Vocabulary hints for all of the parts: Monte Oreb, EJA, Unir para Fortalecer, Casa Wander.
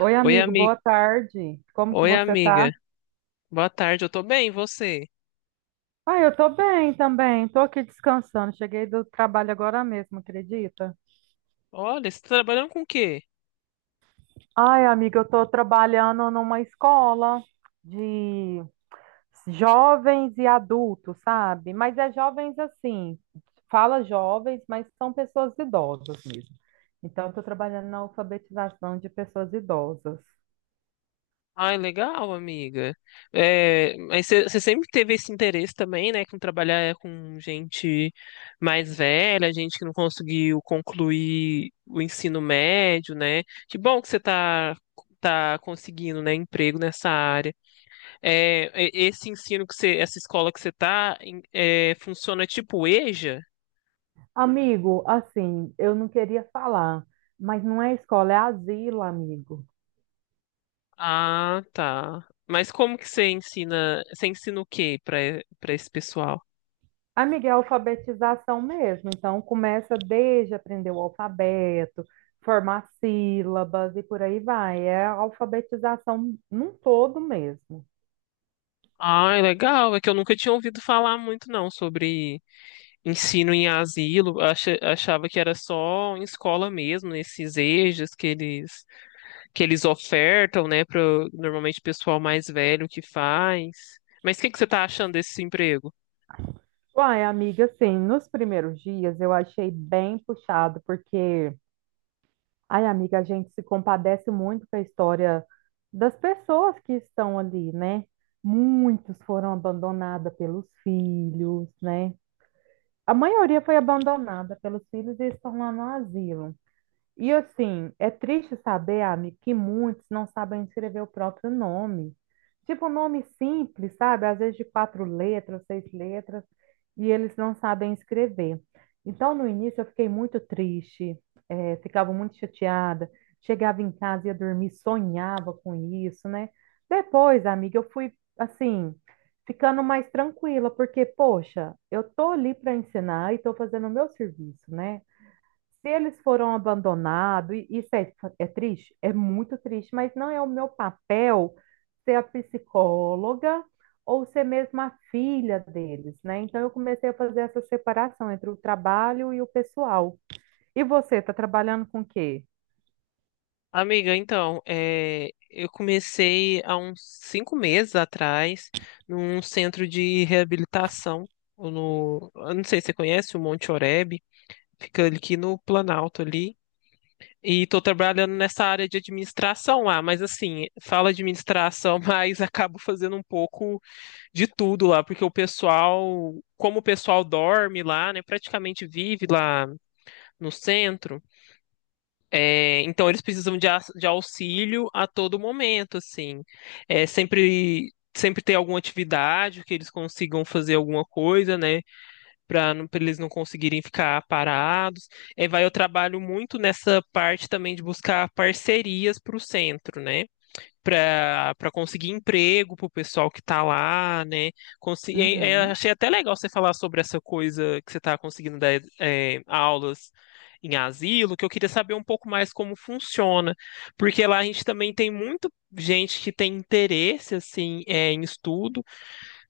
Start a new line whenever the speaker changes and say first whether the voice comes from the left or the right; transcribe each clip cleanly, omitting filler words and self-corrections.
right: Oi,
left: Oi,
right: amigo, boa
left: amiga.
right: tarde. Como que
left: Oi,
right: você tá?
left: amiga. Boa tarde, eu tô bem, e você?
right: Ah, eu tô bem também. Tô aqui descansando. Cheguei do trabalho agora mesmo, acredita?
left: Olha, você tá trabalhando com o quê?
right: Ai, amiga, eu tô trabalhando numa escola de jovens e adultos, sabe? Mas é jovens assim, fala jovens, mas são pessoas idosas mesmo. Então, eu tô trabalhando na alfabetização de pessoas idosas.
left: Ai, legal, amiga. É, mas você sempre teve esse interesse também, né, com trabalhar com gente mais velha, gente que não conseguiu concluir o ensino médio, né? Que bom que você tá conseguindo, né, emprego nessa área. É, esse ensino que você, essa escola que você tá, funciona tipo EJA?
right: Amigo, assim, eu não queria falar, mas não é escola, é asilo, amigo.
left: Ah, tá. Mas como que você ensina o quê para para esse pessoal?
right: Amiga, é alfabetização mesmo. Então, começa desde aprender o alfabeto, formar sílabas e por aí vai. É a alfabetização num todo mesmo.
left: Ah, é legal. É que eu nunca tinha ouvido falar muito não sobre ensino em asilo. Achava que era só em escola mesmo, nesses EJAs que eles ofertam, né, para normalmente pessoal mais velho que faz. Mas o que que você está achando desse emprego?
right: Uai, amiga, assim, nos primeiros dias eu achei bem puxado, porque, ai, amiga, a gente se compadece muito com a história das pessoas que estão ali, né? Muitos foram abandonados pelos filhos, né? A maioria foi abandonada pelos filhos e estão lá no asilo. E assim, é triste saber, amigo, que muitos não sabem escrever o próprio nome. Tipo, um nome simples, sabe? Às vezes de quatro letras, seis letras, e eles não sabem escrever. Então, no início, eu fiquei muito triste, ficava muito chateada. Chegava em casa, ia dormir, sonhava com isso, né? Depois, amiga, eu fui, assim, ficando mais tranquila, porque, poxa, eu tô ali para ensinar e tô fazendo o meu serviço, né? Se eles foram abandonados, e isso é, é triste, é muito triste, mas não é o meu papel ser a psicóloga ou ser mesmo a filha deles, né? Então eu comecei a fazer essa separação entre o trabalho e o pessoal. E você, está trabalhando com o quê?
left: Amiga, então, é, eu comecei há uns 5 meses atrás num centro de reabilitação. No, eu não sei se você conhece o Monte Oreb, fica ali aqui no Planalto ali. E estou trabalhando nessa área de administração lá, mas assim, fala administração, mas acabo fazendo um pouco de tudo lá, porque o pessoal, como o pessoal dorme lá, né, praticamente vive lá no centro. É, então eles precisam de, de auxílio a todo momento, assim. É, sempre ter alguma atividade que eles consigam fazer alguma coisa, né, para eles não conseguirem ficar parados. É, vai, eu trabalho muito nessa parte também de buscar parcerias para o centro, né? Para para conseguir emprego para o pessoal que está lá, né? É,
right: Uhum.
left: achei até legal você falar sobre essa coisa que você está conseguindo dar aulas em asilo, que eu queria saber um pouco mais como funciona, porque lá a gente também tem muito gente que tem interesse assim em estudo,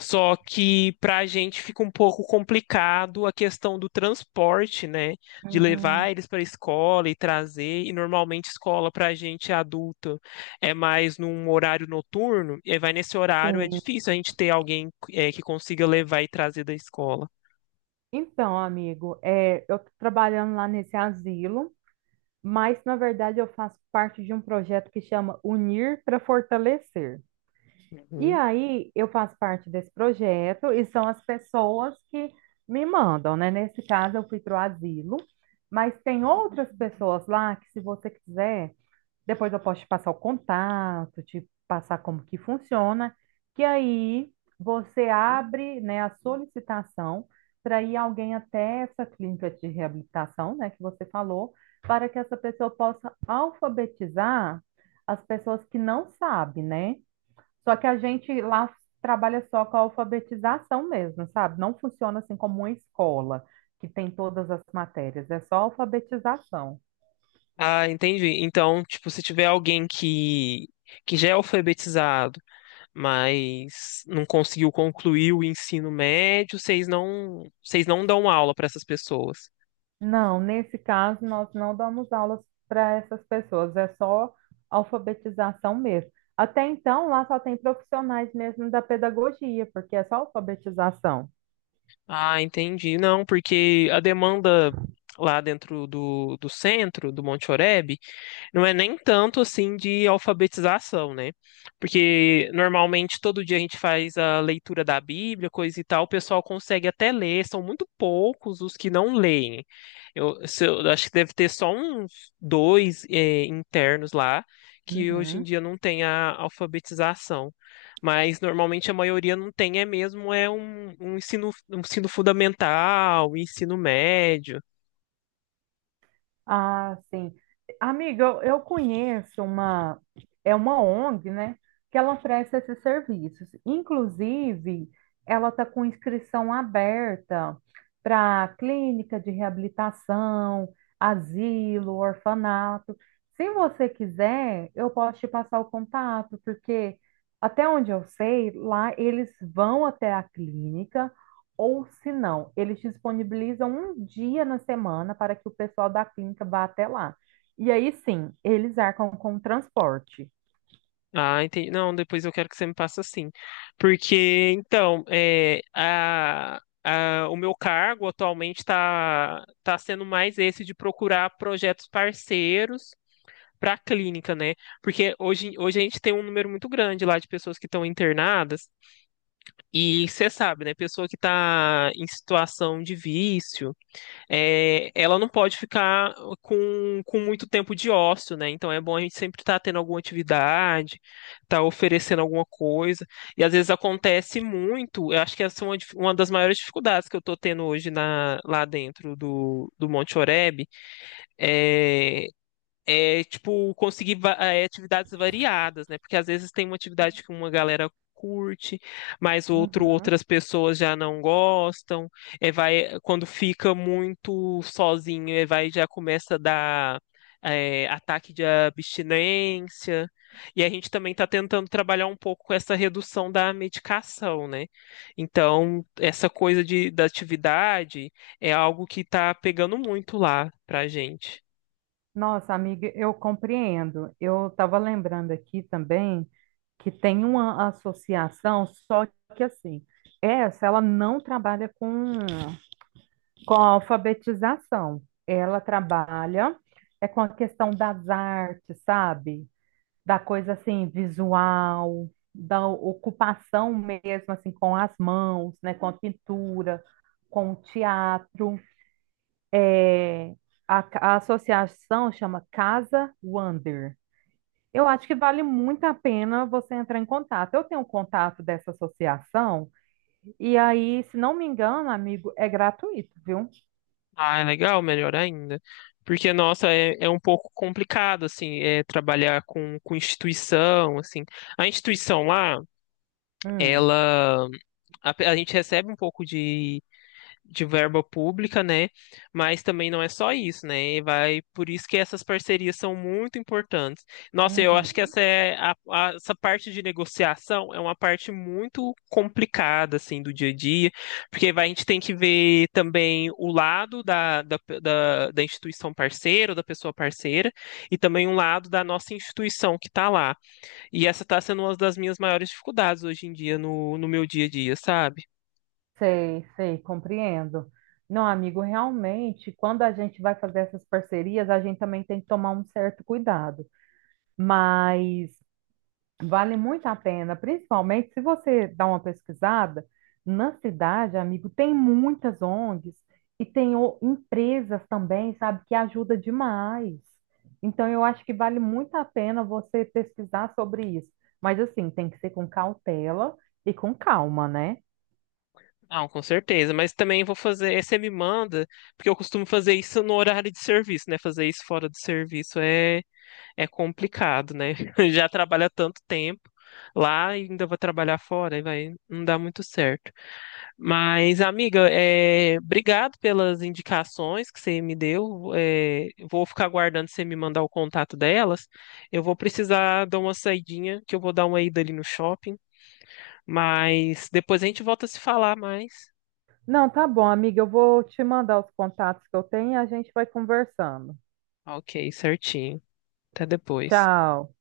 left: só que para a gente fica um pouco complicado a questão do transporte, né? De levar
right: Hum,
left: eles para a escola e trazer. E normalmente escola para a gente adulta é mais num horário noturno. E aí vai nesse horário, é
right: sim.
left: difícil a gente ter alguém que consiga levar e trazer da escola.
right: Então, amigo, é, eu estou trabalhando lá nesse asilo, mas na verdade eu faço parte de um projeto que chama Unir para Fortalecer. E
left: Uhum.
right: aí eu faço parte desse projeto e são as pessoas que me mandam, né? Nesse caso eu fui para o asilo, mas tem outras pessoas lá que se você quiser, depois eu posso te passar o contato, te passar como que funciona, que aí você abre, né, a solicitação para ir alguém até essa clínica de reabilitação, né, que você falou, para que essa pessoa possa alfabetizar as pessoas que não sabem, né? Só que a gente lá trabalha só com a alfabetização mesmo, sabe? Não funciona assim como uma escola que tem todas as matérias, é só alfabetização.
left: Ah, entendi. Então, tipo, se tiver alguém que já é alfabetizado, mas não conseguiu concluir o ensino médio, vocês não dão aula para essas pessoas.
right: Não, nesse caso nós não damos aulas para essas pessoas, é só alfabetização mesmo. Até então lá só tem profissionais mesmo da pedagogia, porque é só alfabetização.
left: Ah, entendi. Não, porque a demanda lá dentro do centro, do Monte Oreb, não é nem tanto assim de alfabetização, né? Porque normalmente todo dia a gente faz a leitura da Bíblia, coisa e tal, o pessoal consegue até ler, são muito poucos os que não leem. Eu, se eu- Eu acho que deve ter só uns 2, internos lá, que hoje em
right: Uhum.
left: dia não tem a alfabetização. Mas normalmente a maioria não tem, é mesmo, é um ensino fundamental, um ensino médio.
right: Ah, sim. Amiga, eu conheço uma, é uma ONG, né, que ela oferece esses serviços. Inclusive, ela está com inscrição aberta para clínica de reabilitação, asilo, orfanato. Se você quiser, eu posso te passar o contato, porque até onde eu sei, lá eles vão até a clínica ou se não, eles disponibilizam um dia na semana para que o pessoal da clínica vá até lá. E aí sim, eles arcam com o transporte.
left: Ah, entendi. Não, depois eu quero que você me passe assim. Porque, então, é, o meu cargo atualmente está tá tá sendo mais esse de procurar projetos parceiros para a clínica, né? Porque hoje a gente tem um número muito grande lá de pessoas que estão internadas, e você sabe, né? Pessoa que está em situação de vício ela não pode ficar com muito tempo de ócio, né? Então é bom a gente sempre estar tendo alguma atividade, estar oferecendo alguma coisa. E às vezes acontece muito, eu acho que essa é uma das maiores dificuldades que eu estou tendo hoje lá dentro do Monte Oreb, é tipo, conseguir atividades variadas, né? Porque às vezes tem uma atividade que uma galera curte, mas
right: Uhum.
left: outras pessoas já não gostam. É, vai, quando fica muito sozinho, é, vai, já começa a dar ataque de abstinência. E a gente também está tentando trabalhar um pouco com essa redução da medicação, né? Então, essa coisa da atividade é algo que está pegando muito lá pra gente.
right: Nossa, amiga, eu compreendo. Eu estava lembrando aqui também que tem uma associação, só que assim, essa ela não trabalha com a alfabetização, ela trabalha é com a questão das artes, sabe? Da coisa assim, visual, da ocupação mesmo, assim, com as mãos, né, com a pintura, com o teatro. É, a associação chama Casa Wander. Eu acho que vale muito a pena você entrar em contato. Eu tenho um contato dessa associação, e aí, se não me engano, amigo, é gratuito, viu?
left: Ah, é legal, melhor ainda. Porque, nossa, é um pouco complicado, assim, trabalhar com instituição, assim. A instituição lá,
right: Hum,
left: ela... A gente recebe um pouco de verba pública, né? Mas também não é só isso, né? E vai, por isso que essas parcerias são muito importantes. Nossa, eu acho que
right: uhum.
left: essa é essa parte de negociação é uma parte muito complicada assim do dia a dia, porque vai, a gente tem que ver também o lado da instituição parceira, ou da pessoa parceira, e também o lado da nossa instituição que está lá. E essa está sendo uma das minhas maiores dificuldades hoje em dia no meu dia a dia, sabe?
right: Sei, sei, compreendo. Não, amigo, realmente, quando a gente vai fazer essas parcerias, a gente também tem que tomar um certo cuidado. Mas vale muito a pena, principalmente se você dá uma pesquisada, na cidade, amigo, tem muitas ONGs e tem o- empresas também, sabe, que ajuda demais. Então, eu acho que vale muito a pena você pesquisar sobre isso. Mas assim, tem que ser com cautela e com calma, né?
left: Não, com certeza, mas também vou fazer, você me manda, porque eu costumo fazer isso no horário de serviço, né? Fazer isso fora do serviço é complicado, né? Já trabalha tanto tempo lá e ainda vou trabalhar fora, e vai não dá muito certo. Mas, amiga, obrigado pelas indicações que você me deu. Vou ficar aguardando você me mandar o contato delas. Eu vou precisar dar uma saidinha, que eu vou dar uma ida ali no shopping, mas depois a gente volta a se falar mais.
right: Não, tá bom, amiga. Eu vou te mandar os contatos que eu tenho e a gente vai conversando.
left: Ok, certinho. Até depois.
right: Tchau.